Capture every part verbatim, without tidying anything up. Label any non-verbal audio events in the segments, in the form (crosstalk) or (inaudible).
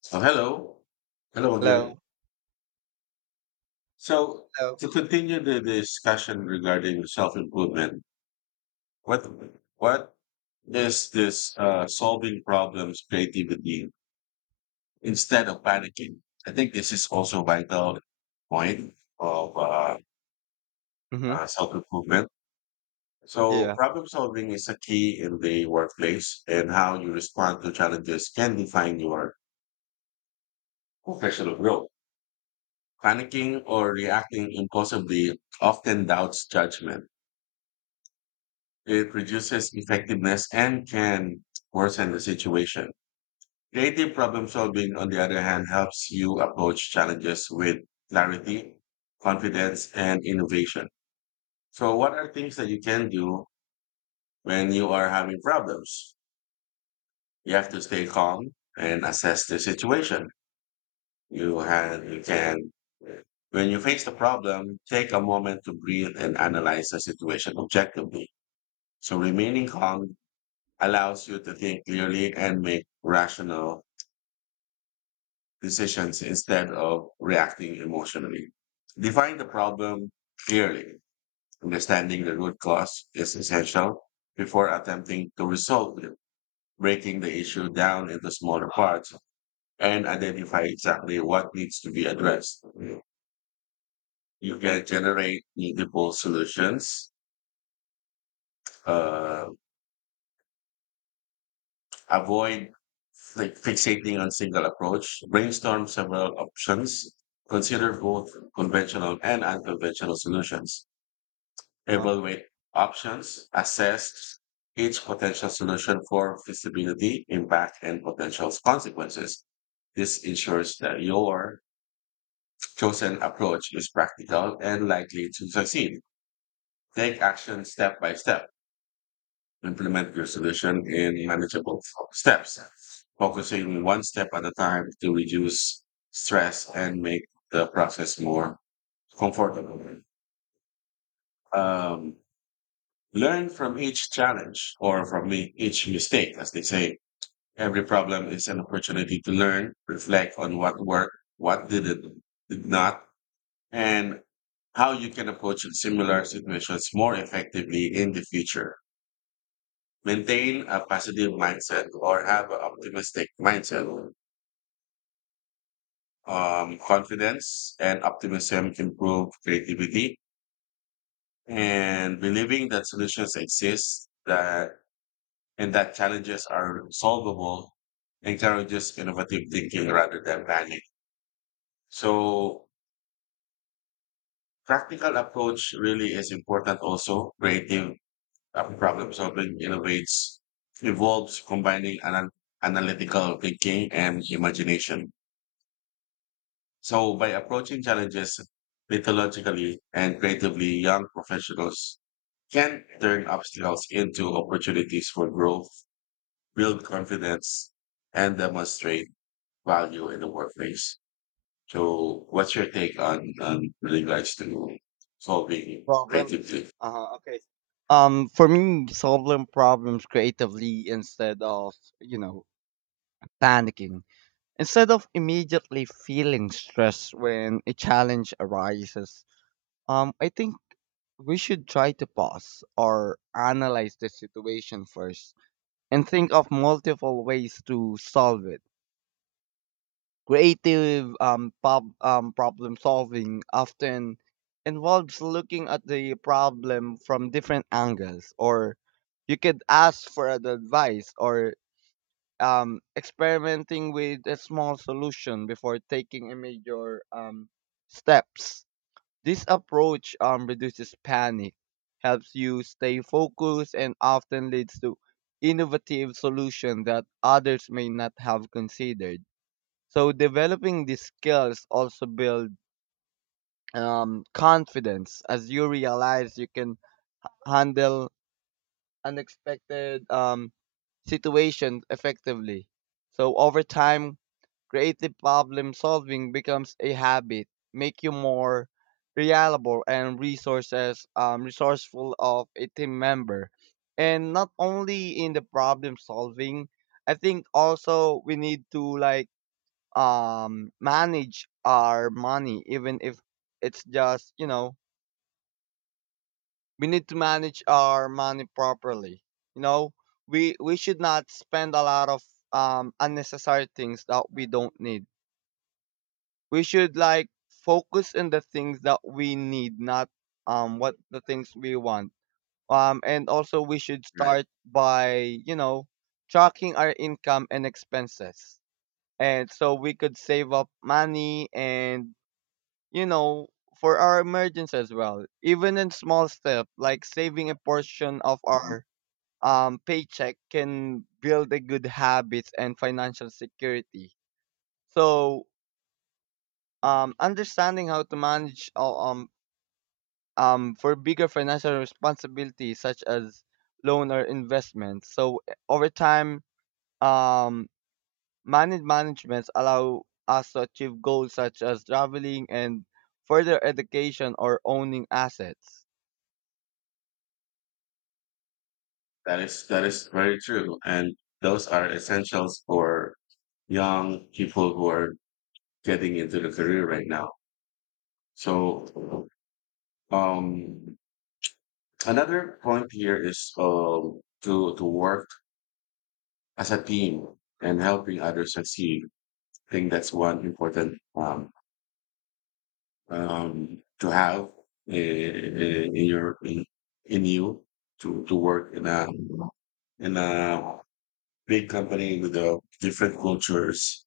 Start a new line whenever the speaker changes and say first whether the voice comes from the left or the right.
left: So hello, hello again.
right: Hello.
left: So
right: Hello.
left: to continue the discussion regarding self-improvement, what what is this uh, solving problems creativity instead of panicking? I think this is also vital point of uh,
right: Mm-hmm.
left: uh, self-improvement. So
right: Yeah.
left: problem solving is a key in the workplace, and how you respond to challenges can define your professional growth. Panicking or reacting impulsively often doubts judgment. It reduces effectiveness and can worsen the situation. Creative problem solving, on the other hand, helps you approach challenges with clarity, confidence, and innovation. So, what are things that you can do when you are having problems? You have to stay calm and assess the situation. You had you can When you face the problem, take a moment to breathe and analyze the situation objectively. So remaining calm allows you to think clearly and make rational decisions instead of reacting emotionally. Define the problem clearly. Understanding the root cause is essential before attempting to resolve it. Breaking the issue down into smaller parts and identify exactly what needs to be addressed. You can generate multiple solutions, uh, avoid like fixating on single approach, brainstorm several options, consider both conventional and unconventional solutions,
right: Uh-huh.
left: evaluate options, assess each potential solution for feasibility, impact, and potential consequences. This ensures that your chosen approach is practical and likely to succeed. Take action step by step, implement your solution in manageable fo- steps, focusing one step at a time to reduce stress and make the process more comfortable. Um, Learn from each challenge or from e- each mistake, as they say. Every problem is an opportunity to learn, reflect on what worked, what didn't, did not, and how you can approach similar situations more effectively in the future. Maintain a positive mindset or have an optimistic mindset. Um, confidence and optimism improve creativity and believing that solutions exist that and that challenges are solvable encourages innovative thinking rather than panic. So practical approach really is important also. Creative uh, problem solving innovates, evolves, combining an analytical thinking and imagination. So by approaching challenges methodologically and creatively, young professionals can turn obstacles into opportunities for growth, build confidence, and demonstrate value in the workplace. So what's your take on, on with regards to solving
right: Problems.
left: creatively?
right: Uh-huh. Okay. Um, for me, solving problems creatively instead of, you know, panicking. Instead of immediately feeling stressed when a challenge arises, um, I think we should try to pause or analyze the situation first and think of multiple ways to solve it. Creative um, prob- um, problem solving often involves looking at the problem from different angles, or you could ask for ad- advice or um, experimenting with a small solution before taking a major um, steps. This approach um, reduces panic, helps you stay focused, and often leads to innovative solutions that others may not have considered. So developing these skills also build um, confidence as you realize you can handle unexpected um, situations effectively. So over time, creative problem solving becomes a habit, make you more reliable and resources um, resourceful of a team member. And not only in the problem solving, I think also we need to like um manage our money even if it's just, you know we need to manage our money properly, you know we we should not spend a lot of um unnecessary things that we don't need. We should like focus on the things that we need, not um what the things we want. Um and also, we should start by, you know tracking our income and expenses, and so we could save up money and, you know, for our emergence as well. Even in small step, like saving a portion of
left: Right.
right: our um, paycheck can build a good habits and financial security. So, um, Understanding how to manage uh, um, um, for bigger financial responsibilities such as loan or investment. So, eh, over time, um, managed managements allow us to achieve goals such as traveling and further education or owning assets.
left: That is that is very true. And those are essentials for young people who are getting into the career right now. So um another point here is um, to to work as a team and helping others succeed. I think that's one important um, um, to have in, in your in, in you to to work in a in a big company with uh, different cultures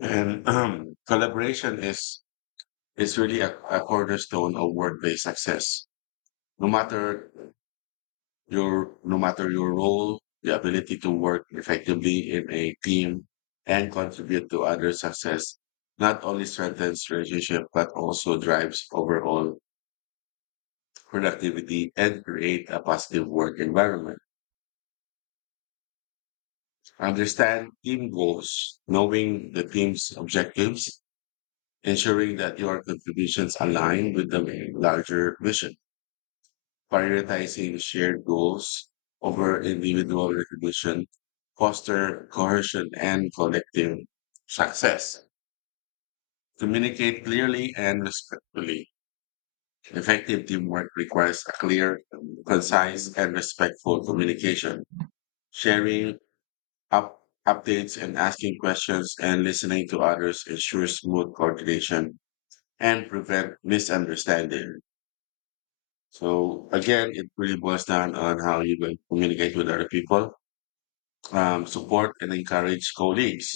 left: and um, collaboration is is really a, a cornerstone of workplace success. No matter your no matter your role, the ability to work effectively in a team and contribute to other success not only strengthens relationship but also drives overall productivity and create a positive work environment. Understand team goals, knowing the team's objectives, ensuring that your contributions align with the larger vision. Prioritizing shared goals over individual recognition, foster cohesion and collective success. Communicate clearly and respectfully. Effective teamwork requires a clear, concise, and respectful communication. Sharing up updates and asking questions and listening to others ensures smooth coordination and prevent misunderstanding. So again, it really boils down on how you going to communicate with other people. Um, support and encourage colleagues.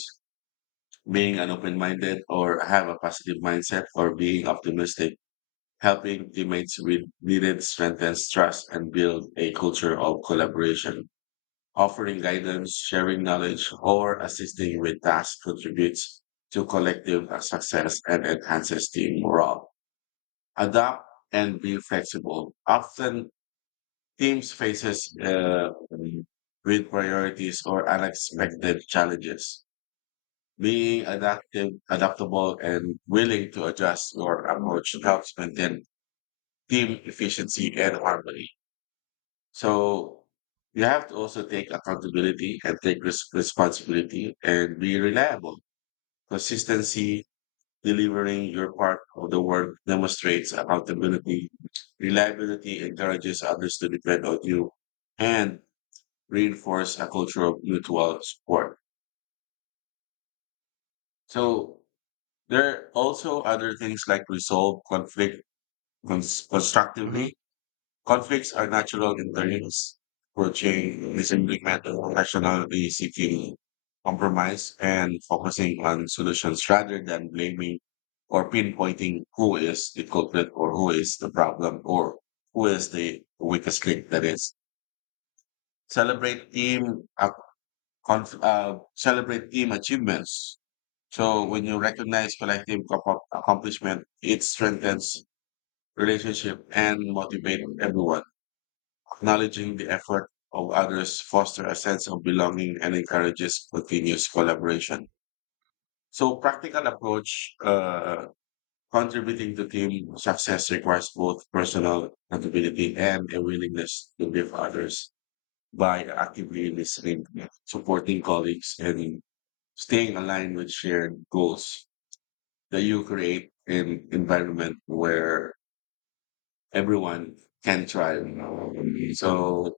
left: Being an open minded or have a positive mindset or being optimistic, helping teammates with needed strengthens trust and build a culture of collaboration. Offering guidance, sharing knowledge, or assisting with tasks contributes to collective success and enhances team morale. Adapt and be flexible. Often teams faces uh, with priorities or unexpected challenges. Being adaptive, adaptable, and willing to adjust your approach helps maintain team efficiency and harmony. So you have to also take accountability and take res- responsibility and be reliable. Consistency, delivering your part of the work demonstrates accountability. Reliability encourages others to depend on you and reinforce a culture of mutual support. So there are also other things like resolve conflict Cons-
right: Mm-hmm.
left: constructively. Conflicts are natural interludes for change, disimplement of rationality seeking compromise and focusing on solutions rather than blaming or pinpointing who is the culprit or who is the problem or who is the weakest link that is. Celebrate team uh, conf- uh, Celebrate team achievements. So when you recognize collective accom- accomplishment, it strengthens relationship and motivate everyone. Acknowledging the effort of others fosters a sense of belonging and encourages continuous collaboration. So, practical approach uh, contributing to team success requires both personal accountability and a willingness to give others by actively listening, supporting colleagues, and staying aligned with shared goals that you create an environment where everyone can thrive. So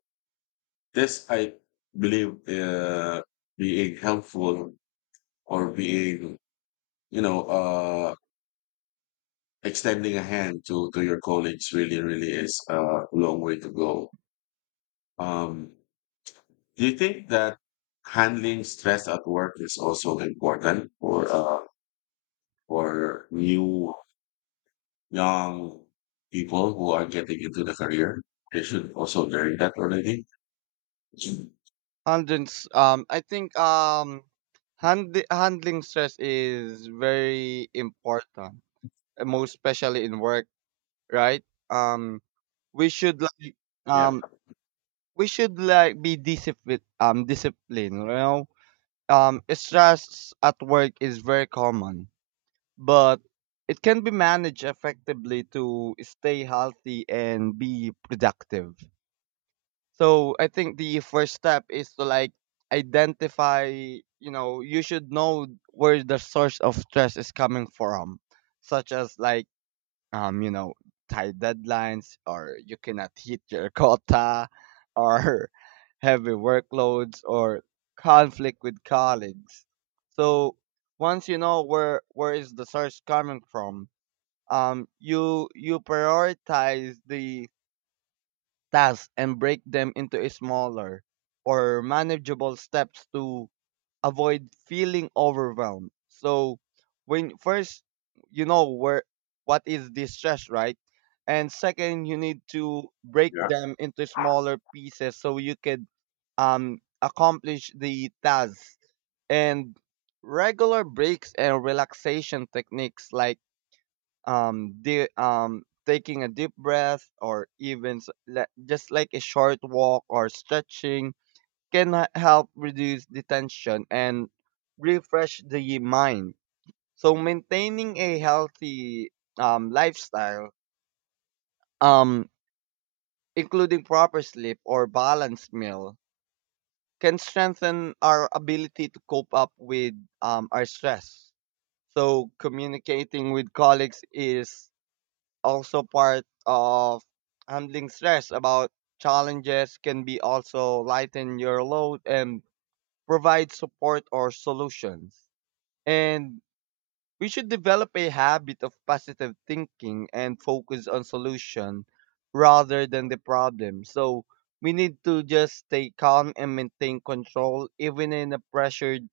left: this, I believe, uh, being helpful or being, you know, uh, extending a hand to, to your colleagues really, really is a long way to go. Um, do you think that handling stress at work is also important for, uh, for new, young people who are getting into the career? They should also learn that already.
right: Handling, s- um, I think, um, hand, handling stress is very important, uh, most especially in work, right? Um, we should like
left: Yeah,
right: um, we should like be disciplined. Um, disciplined. You know, um, stress at work is very common, but it can be managed effectively to stay healthy and be productive. So I think the first step is to like identify, you know, you should know where the source of stress is coming from, such as like, um, you know, tight deadlines or you cannot hit your quota or (laughs) heavy workloads or conflict with colleagues. So once you know where where is the source coming from, um, you you prioritize the tasks and break them into a smaller or manageable steps to avoid feeling overwhelmed. So when first you know where what is this stress, right? And second, you need to break
left: yeah.
right: them into smaller pieces so you can um accomplish the tasks, and regular breaks and relaxation techniques like um, di- um, taking a deep breath or even s- le- just like a short walk or stretching can h- help reduce the tension and refresh the mind. So maintaining a healthy um, lifestyle, um, including proper sleep or balanced meal, can strengthen our ability to cope up with um, our stress. So communicating with colleagues is also part of handling stress about challenges can be also lighten your load and provide support or solutions, and we should develop a habit of positive thinking and focus on solution rather than the problem. So we need to just stay calm and maintain control even in a pressured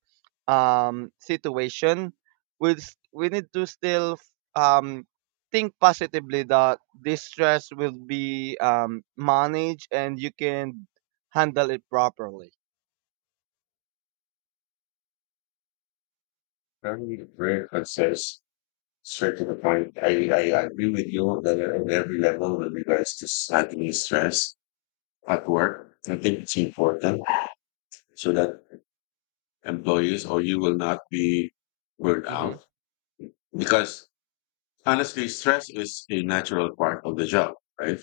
right: um situation. We we need to still um think positively that this stress will be um managed and you can handle it properly.
left: Very, very concise, straight to the point. I, I agree with you that on every level with regards to slightly stress at work. I think it's important so that employees or you will not be burned
right: Mhm.
left: out because honestly, stress is a natural part of the job, right?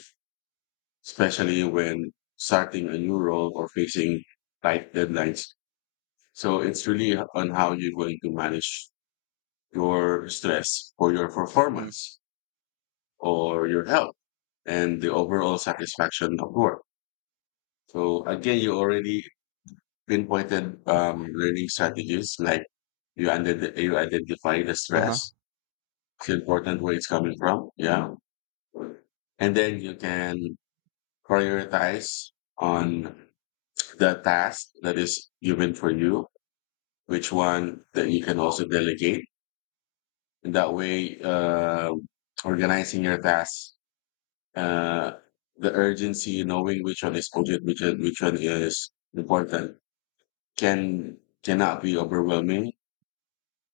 left: Especially when starting a new role or facing tight deadlines. So it's really on how you're going to manage your stress for your
right: Mhm.
left: performance, or your health and the overall satisfaction of work. So again, you already pinpointed um, learning strategies like you, under you identify the
right: Uh-huh.
left: stress, it's important where it's coming from. Yeah. And then you can prioritize on the task that is given for you, which one that you can also delegate. And that way, uh, organizing your tasks, uh, the urgency, knowing which one is urgent, which one, which one is important, can cannot be overwhelming.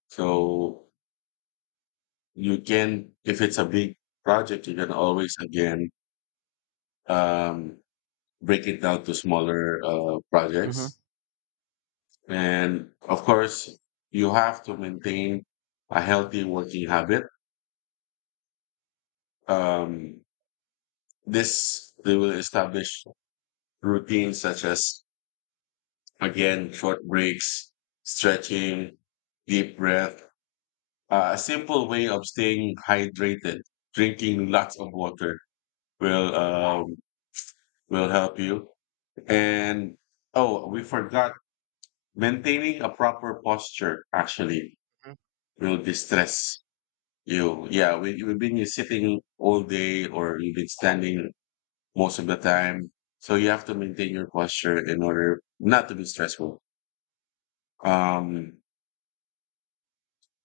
left: So you can, if it's a big project, you can always again um, break it down to smaller uh,
right: Mhm.
left: projects. And of course, you have to maintain a healthy working habit. Um, this they will establish routines such as, again, short breaks, stretching, deep breath. Uh, a simple way of staying hydrated, drinking lots of water will um, will help you. And oh, we forgot maintaining a proper posture actually will distress you. Yeah, we, we've been sitting all day or you've been standing most of the time. So you have to maintain your posture in order not to be stressful. Um,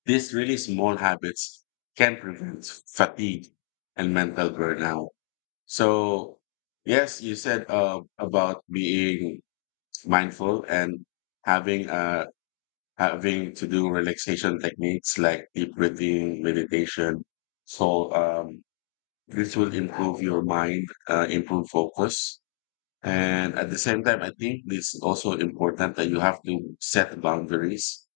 left: These really small habits can prevent fatigue and mental burnout. So, yes, you said uh, about being mindful and having uh, having to do relaxation techniques like deep breathing, meditation. So um, this will improve your mind, uh, improve focus, and at the same time, I think it's also important that you have to set boundaries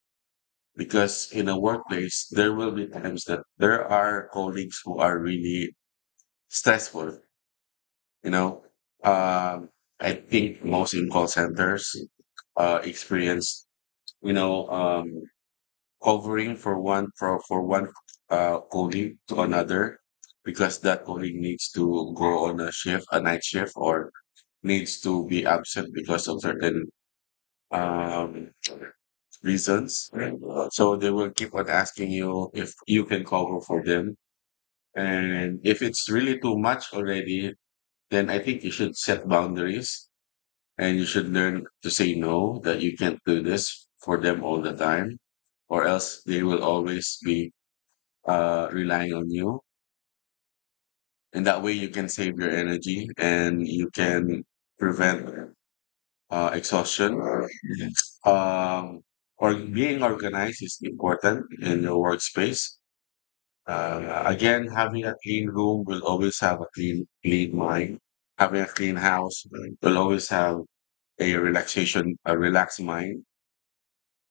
left: because in a workplace there will be times that there are colleagues who are really stressful. you know um, I think most in call centers uh, experience, you know um, covering for one for, for one uh, colleague to another because that colleague needs to go on a shift a night shift or needs to be absent because of certain um, reasons. And, uh, so they will keep on asking you if you can cover for them. And if it's really too much already, then I think you should set boundaries and you should learn to say no, that you can't do this for them all the time, or else they will always be uh, relying on you. And that way you can save your energy and you can prevent uh, exhaustion. Um, or being organized is important in your workspace. Uh, again, having a clean room will always have a clean, clean mind. Having a clean house will always have a relaxation, a relaxed mind.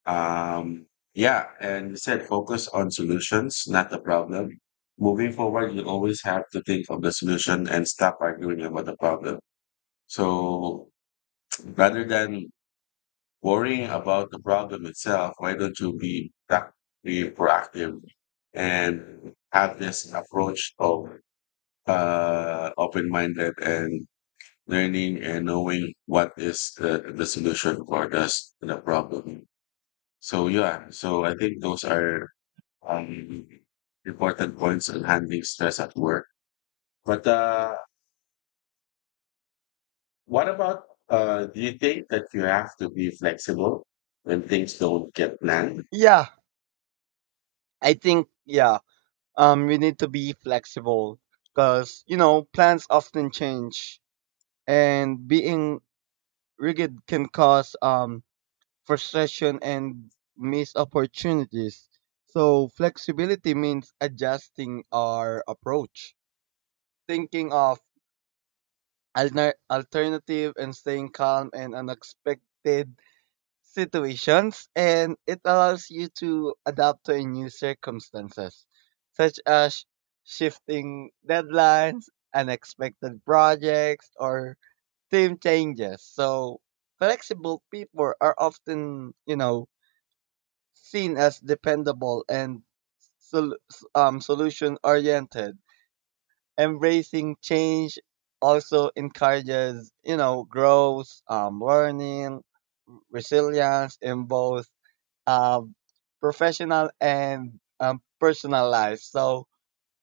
left: Um, yeah, and you said focus on solutions, not the problem. Moving forward, you always have to think of the solution and stop arguing about the problem. So rather than worrying about the problem itself, why don't you be, prac- be proactive and have this approach of uh, open minded and learning and knowing what is the, the solution for this the problem. So yeah, so I think those are um, important points on handling stress at work. But uh, what about uh, do you think that you have to be flexible when things don't get planned?
right: Yeah, I think yeah. Um you need to be flexible because, you know, plans often change, and being rigid can cause um frustration and missed opportunities. So flexibility means adjusting our approach, thinking of alter- alternative and staying calm and unexpected situations, and it allows you to adapt to a new circumstances such as shifting deadlines, unexpected projects, or team changes. So flexible people are often, you know, seen as dependable and sol- um, solution oriented. Embracing change also encourages, you know, growth, um, learning, resilience in both uh, professional and um, personal life. So,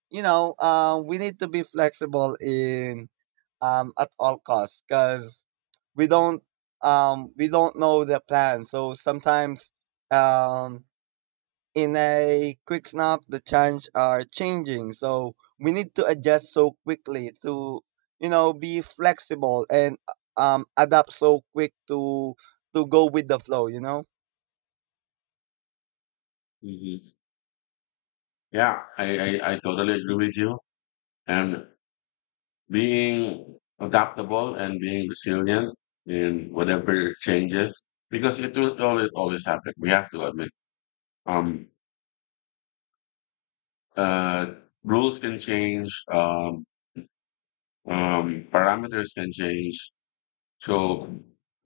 right: you know, uh, we need to be flexible in, um, at all costs, because we don't, um, we don't know the plan. So sometimes, um, in a quick snap, the change are changing. So we need to adjust so quickly to, you know, be flexible and um, adapt so quick to to go with the flow. You know.
left: Mhm. Yeah, I, I, I totally agree with you. And being adaptable and being resilient in whatever changes because it will always always happen. We have to admit. Um uh Rules can change, um um parameters can change. So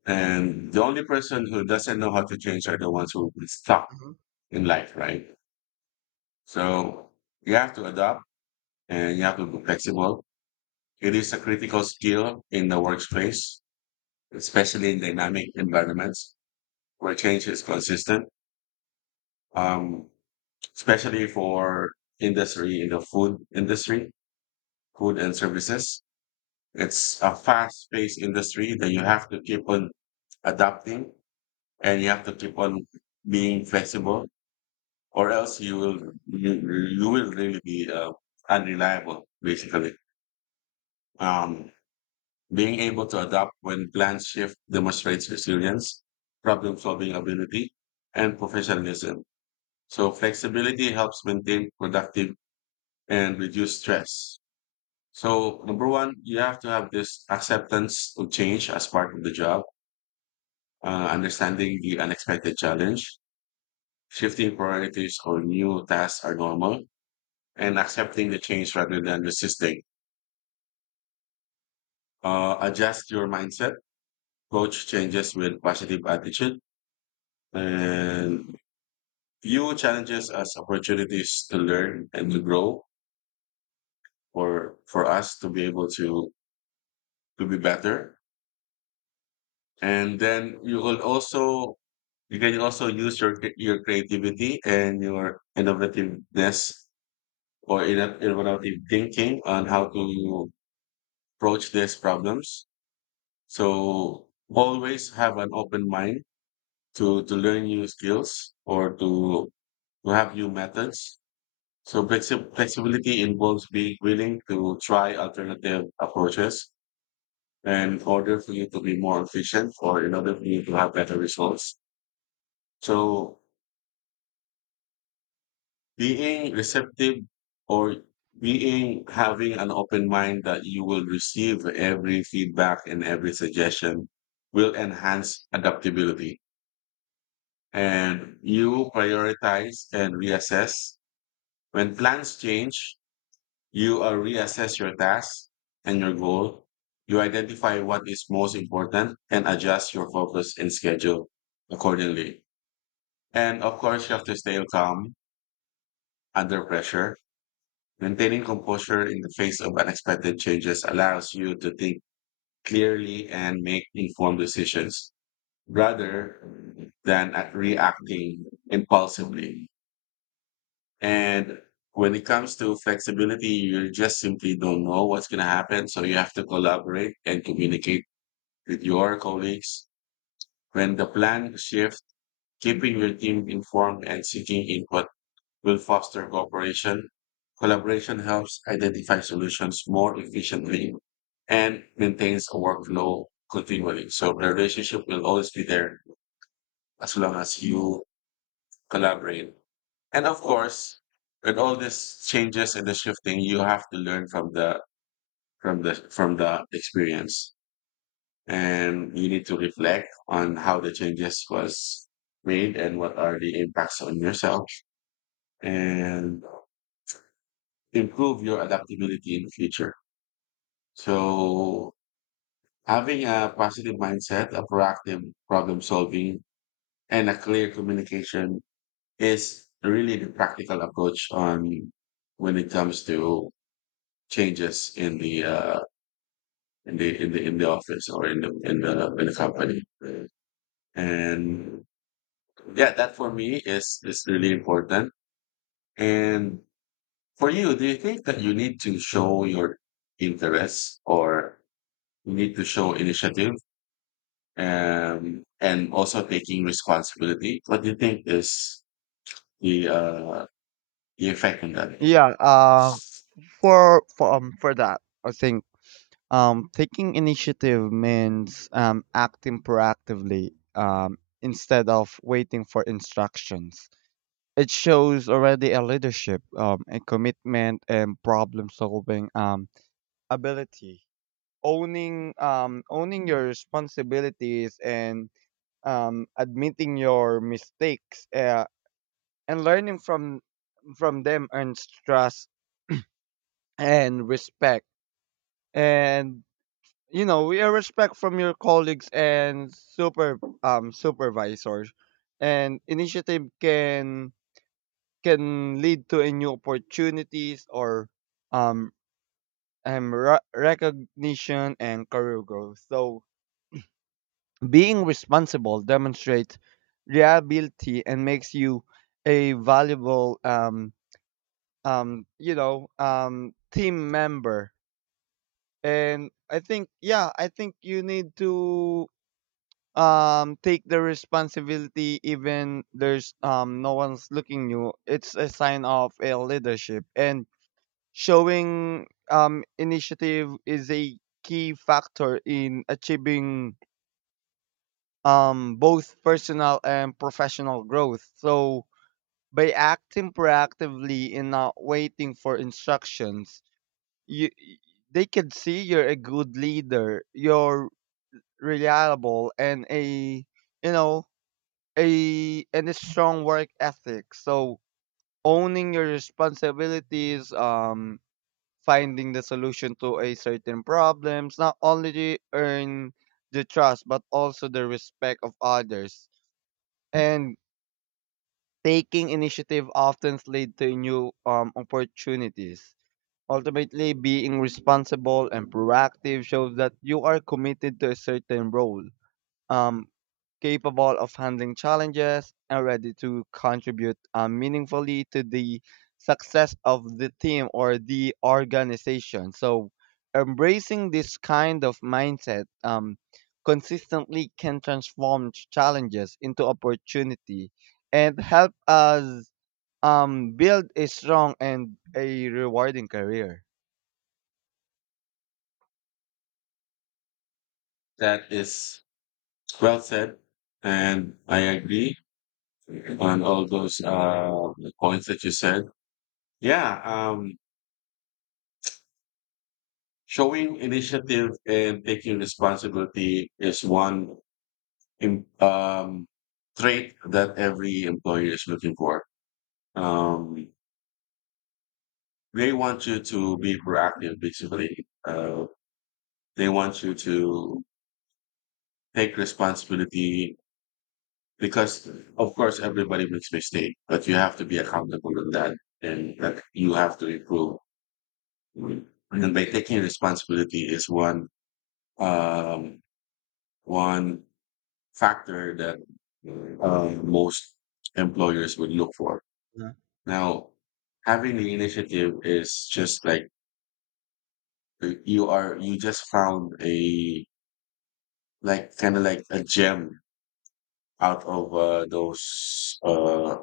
left: and the only person who doesn't know how to change are the ones who will stuck
right: Mhm.
left: in life, right? So you have to adapt and you have to be flexible. It is a critical skill in the workplace, especially in dynamic environments where change is consistent, um, especially for industry in the food industry, food and services. It's a fast-paced industry that you have to keep on adapting, and you have to keep on being flexible, or else you will you, you will really be uh, unreliable. Basically, um, being able to adapt when plans shift demonstrates resilience, problem-solving ability, and professionalism. So flexibility helps maintain productive and reduce stress. So number one, you have to have this acceptance of change as part of the job, uh, understanding the unexpected challenge, shifting priorities or new tasks are normal, and accepting the change rather than resisting. Uh, adjust your mindset, approach changes with positive attitude, and view challenges as opportunities to learn and to grow, or for us to be able to to be better. And then you will also you can also use your cre- your creativity and your innovativeness or inno- innovative thinking on how to approach these problems. So always have an open mind to to learn new skills, or to to have new methods. So flexi- flexibility involves being willing to try alternative approaches in order for you to be more efficient, or in order for you to have better results. So being receptive, or being having an open mind that you will receive every feedback and every suggestion, will enhance adaptability. And you prioritize and reassess. When plans change, you uh, reassess your task and your goal. You identify what is most important and adjust your focus and schedule accordingly. And of course, you have to stay calm under pressure. Maintaining composure in the face of unexpected changes allows you to think clearly and make informed decisions rather than at reacting impulsively. And when it comes to flexibility, you just simply don't know what's going to happen. So you have to collaborate and communicate with your colleagues. When the plan shifts, keeping your team informed and seeking input will foster cooperation. Collaboration helps identify solutions more efficiently and maintains a workflow continually. So the relationship will always be there as long as you collaborate. And of course, with all these changes and the shifting, you have to learn from the from the from the experience. And you need to reflect on how the changes was made and what are the impacts on yourself, and improve your adaptability in the future. So having a positive mindset, a proactive problem solving, and a clear communication is really the practical approach on when it comes to changes in the uh, in the in the in the office, or in the in the in the company. And yeah, that for me is is really important. And for you, do you think that you need to show your interest, or you need to show initiative, um, and also taking responsibility? What do you think is the uh, the effect on that?
right: Yeah. for for um for that, I think um taking initiative means um acting proactively, um instead of waiting for instructions. It shows already a leadership, um a commitment and problem solving um ability. owning um owning your responsibilities and um admitting your mistakes, uh, and learning from from them earns trust and respect. And, you know, we are respect from your colleagues and super um supervisors. And initiative can can lead to a new opportunities or um um re- recognition and career growth. So being responsible demonstrates reliability and makes you a valuable, um um you know, um team member. And I think, yeah, I think you need to um take the responsibility even there's, um no one's looking you. It's a sign of a leadership, and showing um initiative is a key factor in achieving um both personal and professional growth. So by acting proactively and not waiting for instructions, you, they can see you're a good leader, you're reliable, and a, you know, a and a strong work ethic. So owning your responsibilities, um, finding the solution to a certain problems, not only to earn the trust but also the respect of others. And taking initiative often lead to new um, opportunities. Ultimately, being responsible and proactive shows that you are committed to a certain role, um, capable of handling challenges and ready to contribute uh, meaningfully to the success of the team or the organization. So, embracing this kind of mindset um, consistently can transform ch- challenges into opportunity and help us um, build a strong and a rewarding career.
left: That is well said, and I agree on all those uh, points that you said. Yeah, um, showing initiative and taking responsibility is one im- um, trait that every employer is looking for. Um, they want you to be proactive, basically. Uh, they want you to take responsibility, because of course everybody makes mistake, but you have to be accountable in that, and that you have to improve. And by taking responsibility is one um, one factor that um, most employers would look for.
right: Yeah.
left: Now, having the initiative is just like uh, you are you just found a like kind of like a gem out of uh, those uh,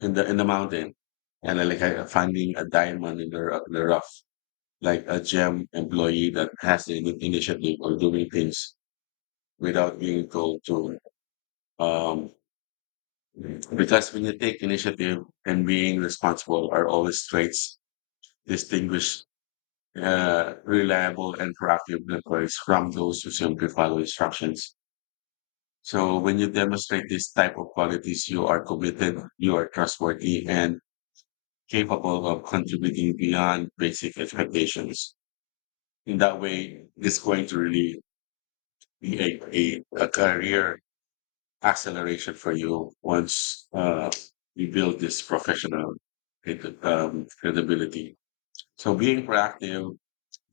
left: in the in the mountain, and then like I, finding a diamond in the ru- the rough, like a gem employee that has the ini- initiative of doing things without being told to. Um, because when you take initiative and being responsible are always traits distinguish uh, reliable and proactive employees from those who simply follow instructions. So when you demonstrate this type of qualities, you are committed, you are trustworthy, and capable of contributing beyond basic expectations. In that way, it's going to really be a, a, a career acceleration for you once uh, you build this professional credi- um, credibility. So being proactive,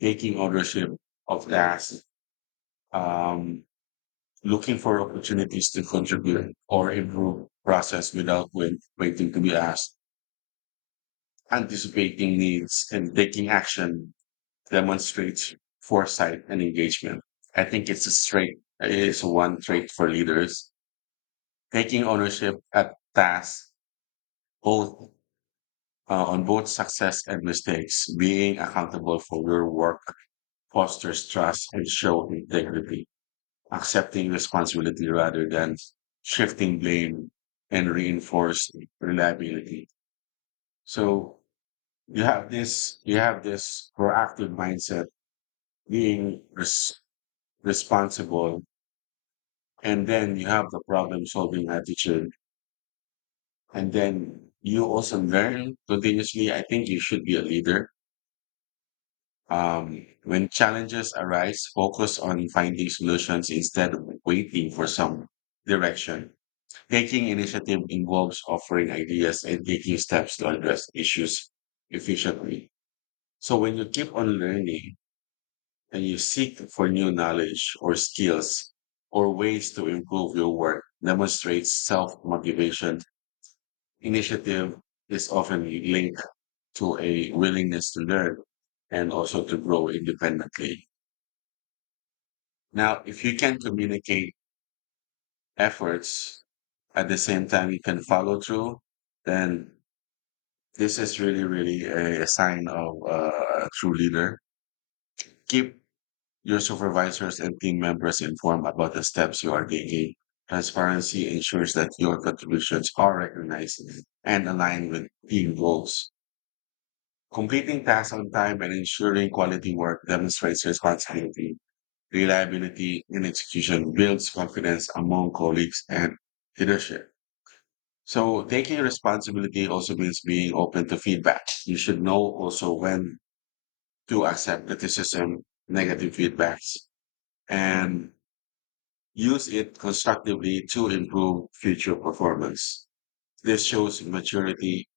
left: taking ownership of tasks, um, looking for opportunities to contribute or improve process without wait, waiting to be asked, anticipating needs and taking action demonstrates foresight and engagement. I think it's a straight is one trait for leaders taking ownership at tasks both uh, on both success and mistakes. Being accountable for your work fosters trust and show integrity. Accepting responsibility rather than shifting blame and reinforce reliability. So you have this you have this proactive mindset, being res- responsible, and then you have the problem solving attitude, and then you also learn continuously. I think you should be a leader. Um, when challenges arise, focus on finding solutions instead of waiting for some direction. Taking initiative involves offering ideas and taking steps to address issues efficiently. So when you keep on learning and you seek for new knowledge or skills or ways to improve your work demonstrates self-motivation. Initiative is often linked to a willingness to learn, and also to grow independently. Now, if you can communicate efforts at the same time you can follow through, then this is really, really a, a sign of uh, a true leader. Keep your supervisors and team members informed about the steps you are taking. Transparency ensures that your contributions are recognized and aligned with team goals. Completing tasks on time and ensuring quality work demonstrates responsibility, reliability, and execution builds confidence among colleagues and leadership. So taking responsibility also means being open to feedback. You should know also when to accept criticism, negative feedbacks, and use it constructively to improve future performance. This shows maturity,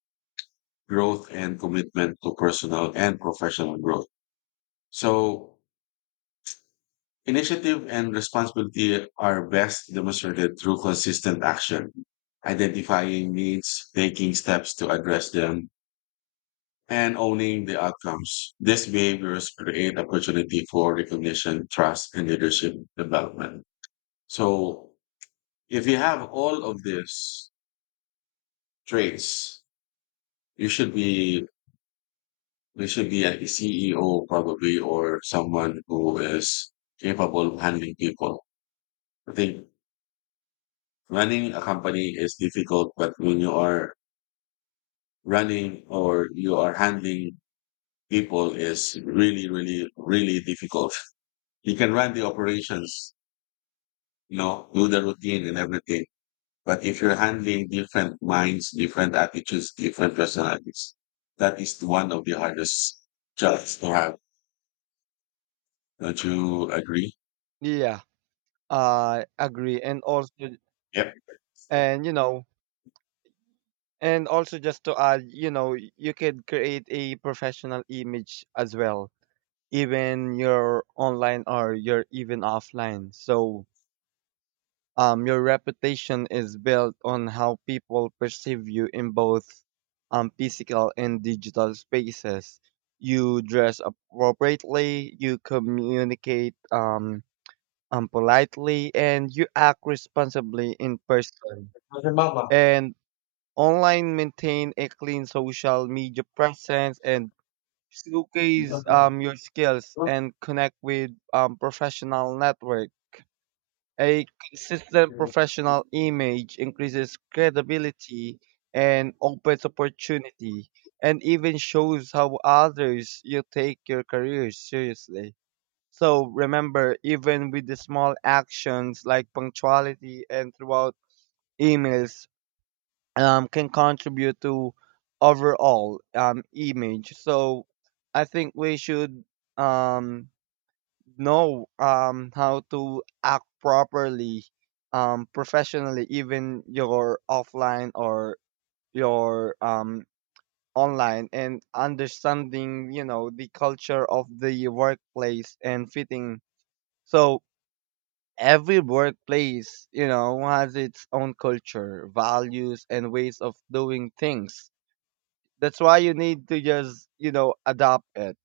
left: growth, and commitment to personal and professional growth. So initiative and responsibility are best demonstrated through consistent action, identifying needs, taking steps to address them, and owning the outcomes. These behaviors create opportunity for recognition, trust, and leadership development. So if you have all of these traits, you should be you should be a C E O probably, or someone who is capable of handling people. I think running a company is difficult, but when you are running or you are handling people is really, really, really difficult. You can run the operations, you know, do the routine and everything. But if you're handling different minds, different attitudes, different personalities, that is one of the hardest jobs to have. Don't you agree?
right: Yeah, I agree. And also,
left: Yep.
right: and you know, and also just to add, you know, you could create a professional image as well, even you're online or you're even offline. So um, your reputation is built on how people perceive you in both um, physical and digital spaces. You dress appropriately, you communicate um, um, politely, and you act responsibly in person. And online maintain a clean social media presence and showcase um, your skills and connect with um, professional network. A consistent professional image increases credibility and opens opportunity and even shows how others you take your career seriously. So remember, even with the small actions like punctuality and throughout emails um, can contribute to overall um, image. So I think we should, um, know um, how to act properly, um, professionally, even your offline or your, um, online, and understanding, you know, the culture of the workplace and fitting. So every workplace, you know, has its own culture values and ways of doing things. That's why you need to just, you know, adopt it.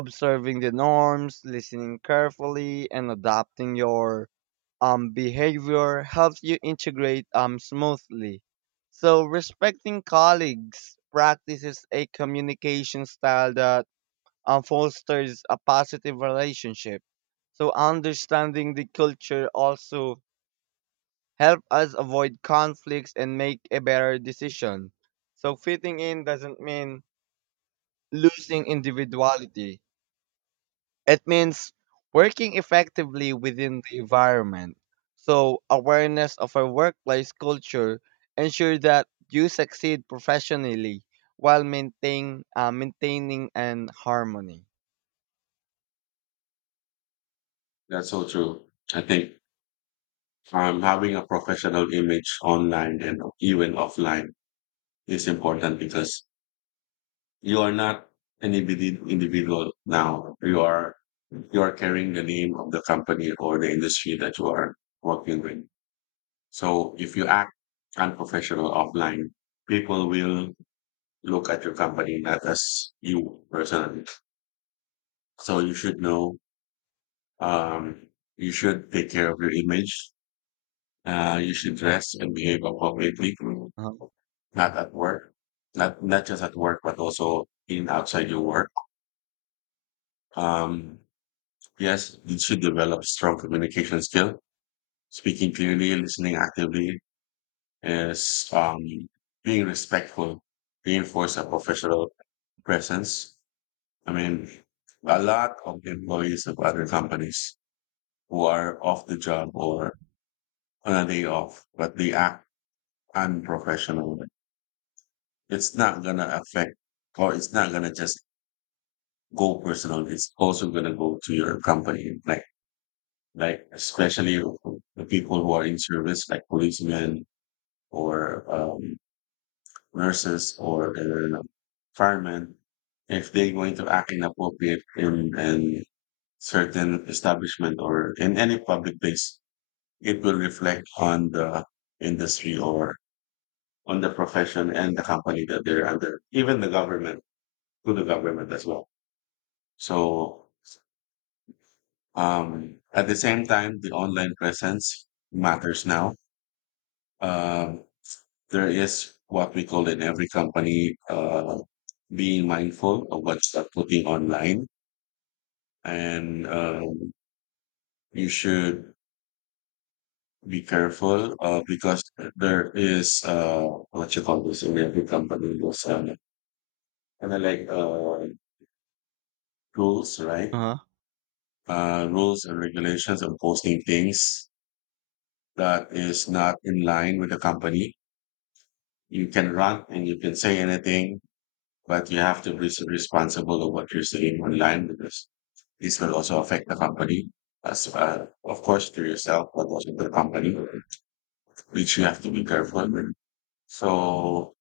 right: Observing the norms, listening carefully, and adapting your um behavior helps you integrate um smoothly. So respecting colleagues practices a communication style that um, fosters a positive relationship. So understanding the culture also help us avoid conflicts and make a better decision. So fitting in doesn't mean losing individuality. It means working effectively within the environment. So, awareness of our workplace culture ensures that you succeed professionally while maintain, uh, maintaining an harmony.
left: That's so true. I think um, having a professional image online and even offline is important, because you are not an individ- individual now. You are you are carrying the name of the company or the industry that you are working with. So if you act unprofessional offline, people will look at your company not as you personally. So you should know. Um, you should take care of your image. Uh, you should dress and behave appropriately,
right: Uh huh.
left: not at work, not not just at work, but also in outside your work. Um, yes, you should develop strong communication skill. Speaking clearly, listening actively, is um, being respectful, reinforce a professional presence. I mean, a lot of employees of other companies who are off the job or on a day off, but they act unprofessional. It's not gonna affect, or it's not gonna just go personal. It's also gonna go to your company, like like especially the people who are in service, like policemen or um, nurses, or uh, firemen. If they're going to act inappropriate in, in certain establishment or in any public place, it will reflect on the industry or on the profession and the company that they're under, even the government, to the government as well. So um, at the same time, the online presence matters now. Um, there is what we call in every company uh, being mindful of what you're putting online, and um, you should be careful, uh, because there is uh, what you call this in every company. There's um, kind of like uh, rules, right?
right: Uh huh.
left: Uh, rules and regulations on posting things that is not in line with the company. You can run and you can say anything, but you have to be responsible of what you're saying online, because this will also affect the company as well. Of course, to yourself, but also to the company, which you have to be careful with. So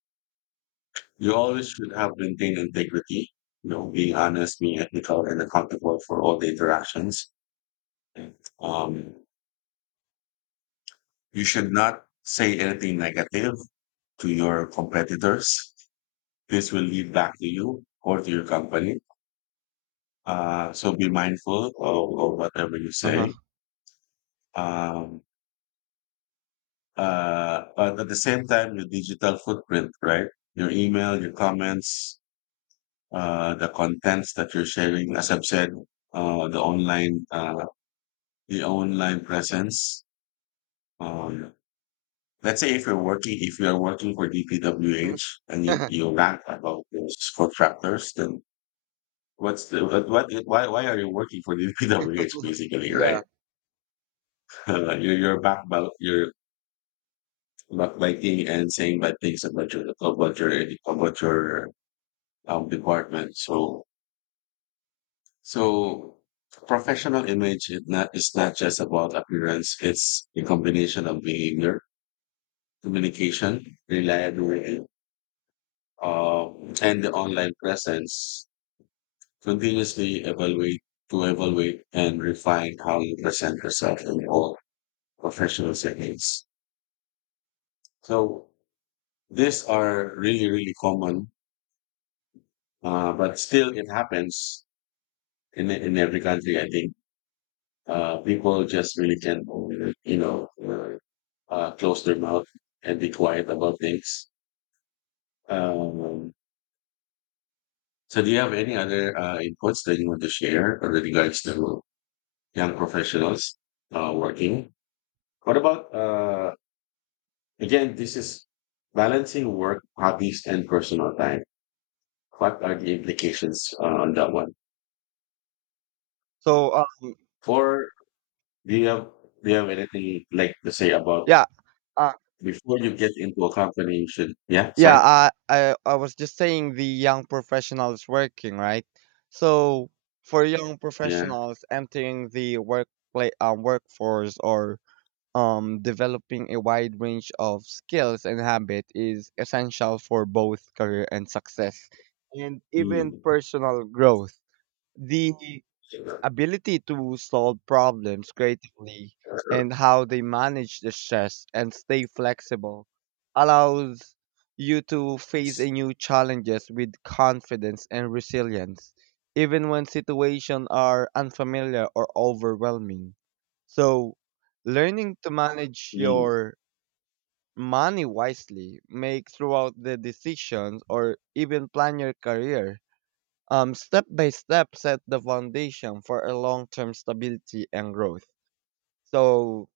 left: you always should have maintained integrity, you know, being honest, being ethical and accountable for all the interactions. Um, you should not say anything negative to your competitors. This will lead back to you or to your company. Uh, so be mindful of, of whatever you
right: Uh-huh.
left: say. Um, uh, but at the same time, your digital footprint, right? Your email, your comments, uh, the contents that you're sharing, as I've said, uh, the online, uh, the online presence. Um, let's say if you're working, if you are working for D P W H
right: (laughs)
left: and you,
right: uh-huh,
left: you rant about those contractors, then what's the, what, what, why, why are you working for D P W H
right: uh-huh.
left: basically, right?
right: Yeah.
left: (laughs) you're, you're back, you're about biking and saying bad things about your about your about your um, department. So so professional image is not is not just about appearance. It's a combination of behavior, communication, reliability, uh, and the online presence. Continuously evaluate to evaluate and refine how you present yourself in all professional settings. So these are really really common, uh, but still it happens in in every country. I think uh, people just really can, you know, uh, uh, close their mouth and be quiet about things. Um, so, do you have any other uh, inputs that you want to share with regards to young professionals uh, working? What about uh, again? This is balancing work, hobbies, and personal time. What are the implications uh, on that one?
right: So, uh,
left: For do you have do you have anything like to say about
right: yeah. Uh,
left: before you get into a company, you should yeah,
right: yeah,
left: sorry.
right: I, I I was just saying the young professionals working, right? So for young
left: Yeah.
right: professionals entering the workplace um, workforce or um developing a wide range of skills and habit is essential for both career and success and even
left: Mm.
right: personal growth. The ability to solve problems creatively and how they manage the stress and stay flexible allows you to face a new challenges with confidence and resilience even when situations are unfamiliar or overwhelming. So learning to manage
left: Mm.
right: your money wisely, make throughout the decisions or even plan your career, um, step by step set the foundation for a long-term stability and growth. So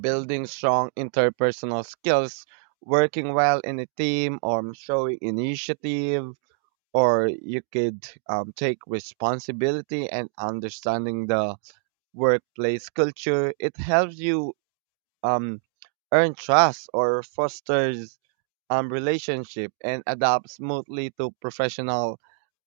right: building strong interpersonal skills, working well in a team, or showing initiative, or you could um, take responsibility and understanding the workplace culture. It helps you um, earn trust or fosters um, relationship and adapt smoothly to professional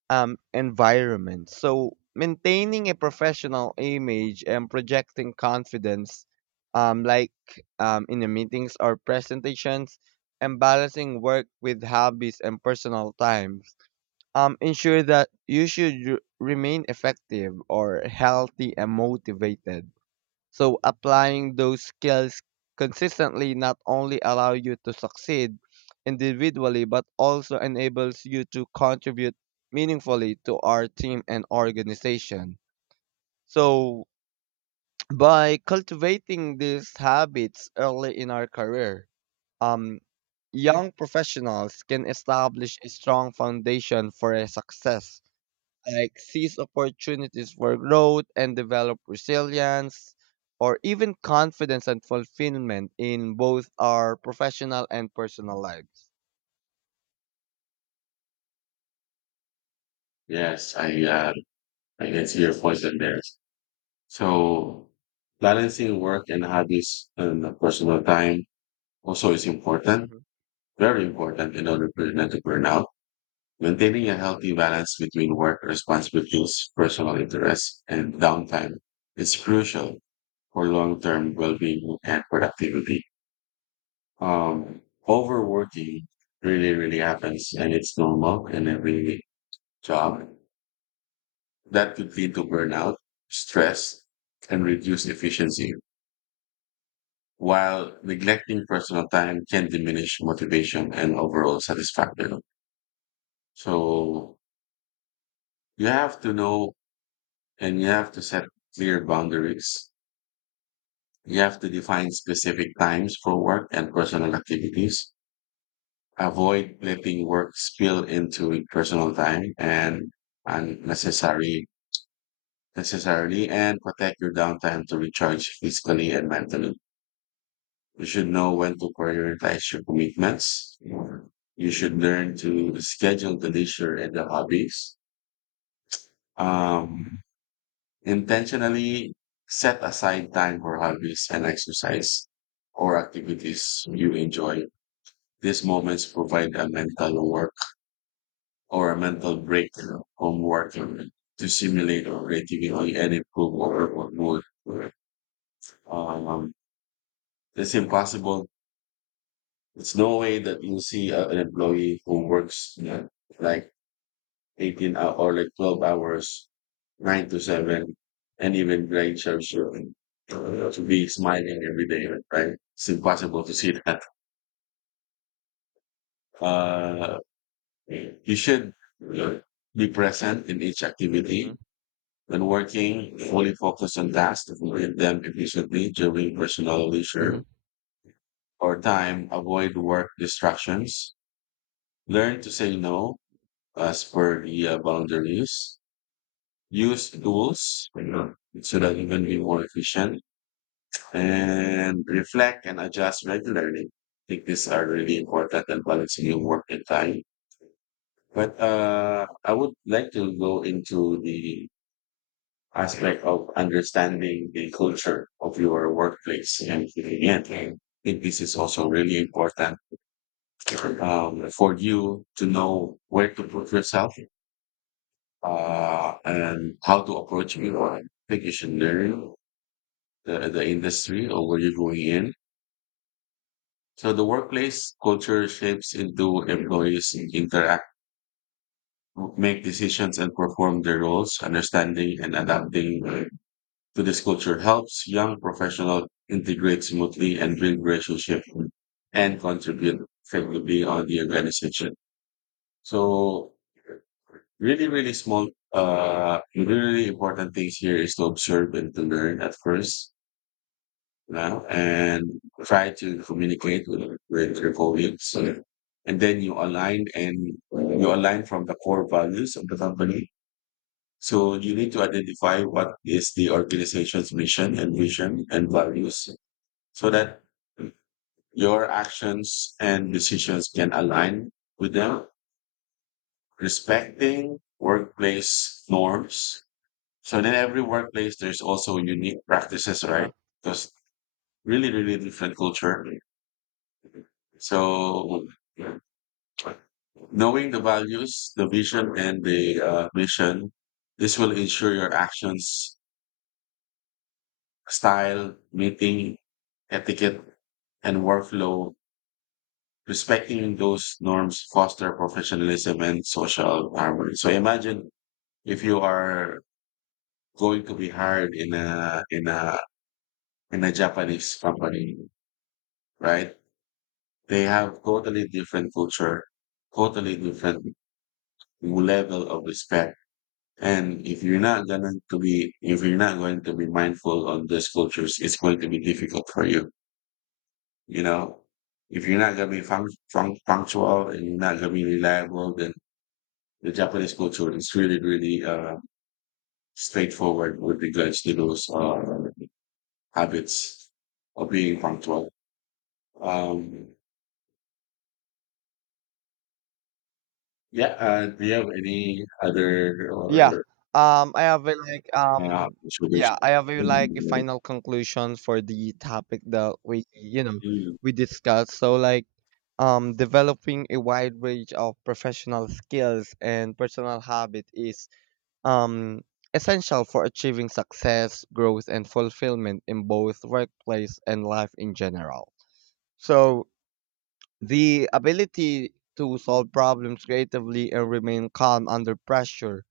right: um, environment. So maintaining a professional image and projecting confidence, um, like um, in the meetings or presentations, and balancing work with hobbies and personal times. Um, ensure that you should r- remain effective or healthy and motivated. So applying those skills consistently not only allow you to succeed individually but also enables you to contribute meaningfully to our team and organization. So (tsk) by cultivating these habits early in our career, um young professionals can establish a strong foundation for a success like seize opportunities for growth and develop resilience or even confidence and fulfillment in both our professional and personal lives.
left: Yes, I uh, I can see your points in there. So balancing work and hobbies and the personal time also is important,
right: Hmm.
left: very important in order for you not to burn out. Maintaining a healthy balance between work responsibilities, personal interests, and downtime is crucial for long-term well-being and productivity. Um, Overworking really, really happens and it's normal in every job. That could lead to burnout, stress, and reduce efficiency, while neglecting personal time can diminish motivation and overall satisfaction. So you have to know and you have to set clear boundaries. You have to define specific times for work and personal activities. Avoid letting work spill into personal time and unnecessary necessarily and protect your downtime to recharge physically and mentally. You should know when to prioritize your commitments. You should learn to schedule the leisure and the hobbies. Um, Intentionally set aside time for hobbies and exercise or activities you enjoy. These moments provide a mental work or a mental break from work to simulate our creativity and improve our work mood. Um, it's impossible. It's no way that you see a, an employee who works, yeah, like eighteen hour or like twelve hours, nine to seven, and even great church to be smiling every day, right? It's impossible to see (laughs) that. Uh, you should be present in each
right: Hmm.
left: activity. When working, fully focus on tasks to complete them efficiently during personal
right: Hmm.
left: leisure or time. Avoid work distractions. Learn to say no as per the uh, boundaries. Use tools, you know, so that you can be more efficient and reflect and adjust regularly. I think these are really important in balancing your work and time. But uh, I would like to go into the aspect of understanding the culture of your workplace and fitting in. I think this is also really important um, for you to know where to put yourself uh, and how to approach it. I think you should learn the, the industry or where you're going in. So the workplace culture shapes into employees interact, make decisions, and perform their roles. Understanding and adapting to this culture helps young professionals integrate smoothly and build relationship and contribute effectively on the organization. So really, really small, uh, really, really important things here is to observe and to learn at first, you know, and try to communicate with, with your colleagues. And then you align and you align from the core values of the company, so you need to identify what is the organization's mission and vision and values so that your actions and decisions can align with them, respecting workplace norms. So in every workplace, there's also unique practices,
right: Uh-huh.
left: right? Because really, really different culture. So knowing the values, the vision, and the uh, mission, this will ensure your actions style, meeting etiquette, and workflow. Respecting those norms foster professionalism and social harmony. So imagine if you are going to be hired in a in a in a Japanese company, right? They have totally different culture, totally different level of respect. And if you're not going to be, if you're not going to be mindful on these cultures, it's going to be difficult for you. You know, if you're not going to be func- func- punctual and you're not going to be reliable, then the Japanese culture is really, really uh, straightforward with regards to those uh, habits of being punctual. Um, yeah, uh, do you have any other
right: Yeah.
left: or
right: Um, I have a, like
left: uh,
right: um, yeah, I have a, like a
left: observation?
right: final conclusion for the topic that we, you know,
left: Mm.
right: we discussed. So like um, developing a wide range of professional skills and personal habit is um essential for achieving success, growth, and fulfillment in both workplace and life in general. So the ability to solve problems creatively and remain calm under pressure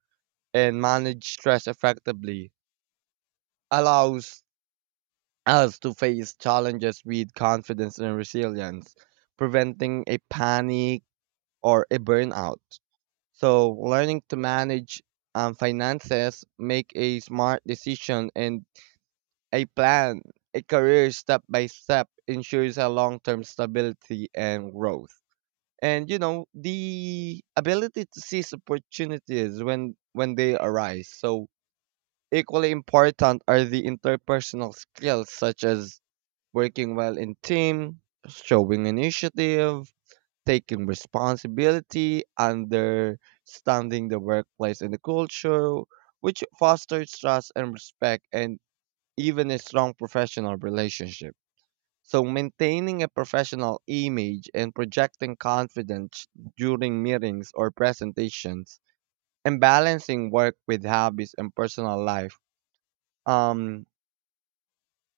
right: and manage stress effectively allows us to face challenges with confidence and resilience, preventing a panic or a burnout. So, learning to manage um, finances, make a smart decision, and a plan, a career step by step ensures a long term stability and growth. And you know the ability to seize opportunities when when they arise. So equally important are the interpersonal skills such as working well in team, showing initiative, taking responsibility, understanding the workplace and the culture, which fosters trust and respect and even a strong professional relationship. So maintaining a professional image and projecting confidence during meetings or presentations and balancing work with hobbies and personal life um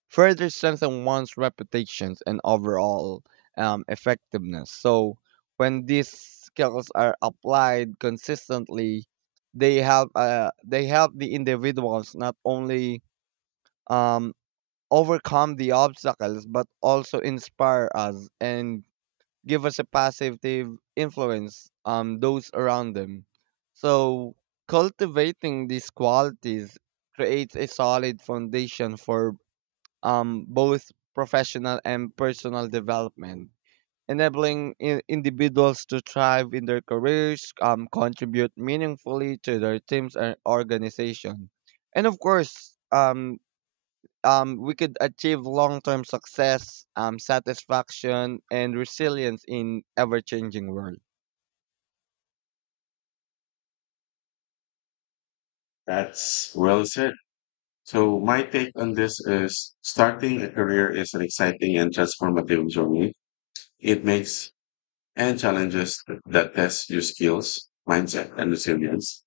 right: further strengthen one's reputations and overall um, effectiveness. So when these skills are applied consistently, they help uh, they help the individuals not only um, overcome the obstacles but also inspire us and give us a positive influence on those around them. So cultivating these qualities creates a solid foundation for um, both professional and personal development, enabling in- individuals to thrive in their careers, um, contribute meaningfully to their teams and organization. And of course, um, um, we could achieve long term success, um, satisfaction, and resilience in ever changing world.
left: That's well said. So my take on this is starting a career is an exciting and transformative journey. It makes and challenges th- that test your skills, mindset, and resilience.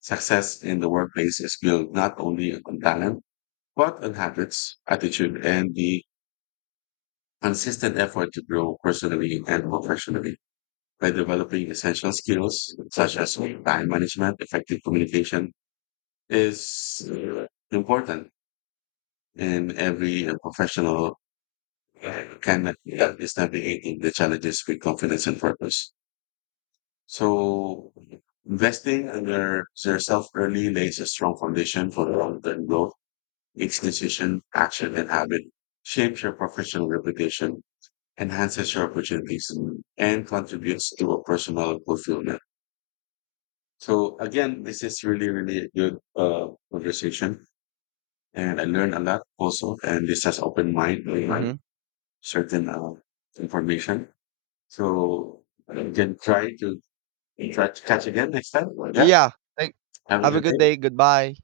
left: Success in the workplace is built not only on talent, but on habits, attitude, and the consistent effort to grow personally and professionally. By developing essential skills such as time management, effective communication is uh, important in every uh, professional uh, can that is navigating the challenges with confidence and purpose. So investing in your, yourself early lays a strong foundation for long-term growth. Each decision, action, and habit shapes your professional reputation, enhances your opportunities, and contributes to a personal fulfillment. So again, this is really, really a good uh, conversation, and I learned a lot also. And this has opened mind, my mind,
right: Hmm.
left: certain uh, information. So you can try to try to catch again next time. Yeah,
right: Yeah. Thank-
left: have a
right: have a
left: good
right: good
left: day.
right: day. Goodbye.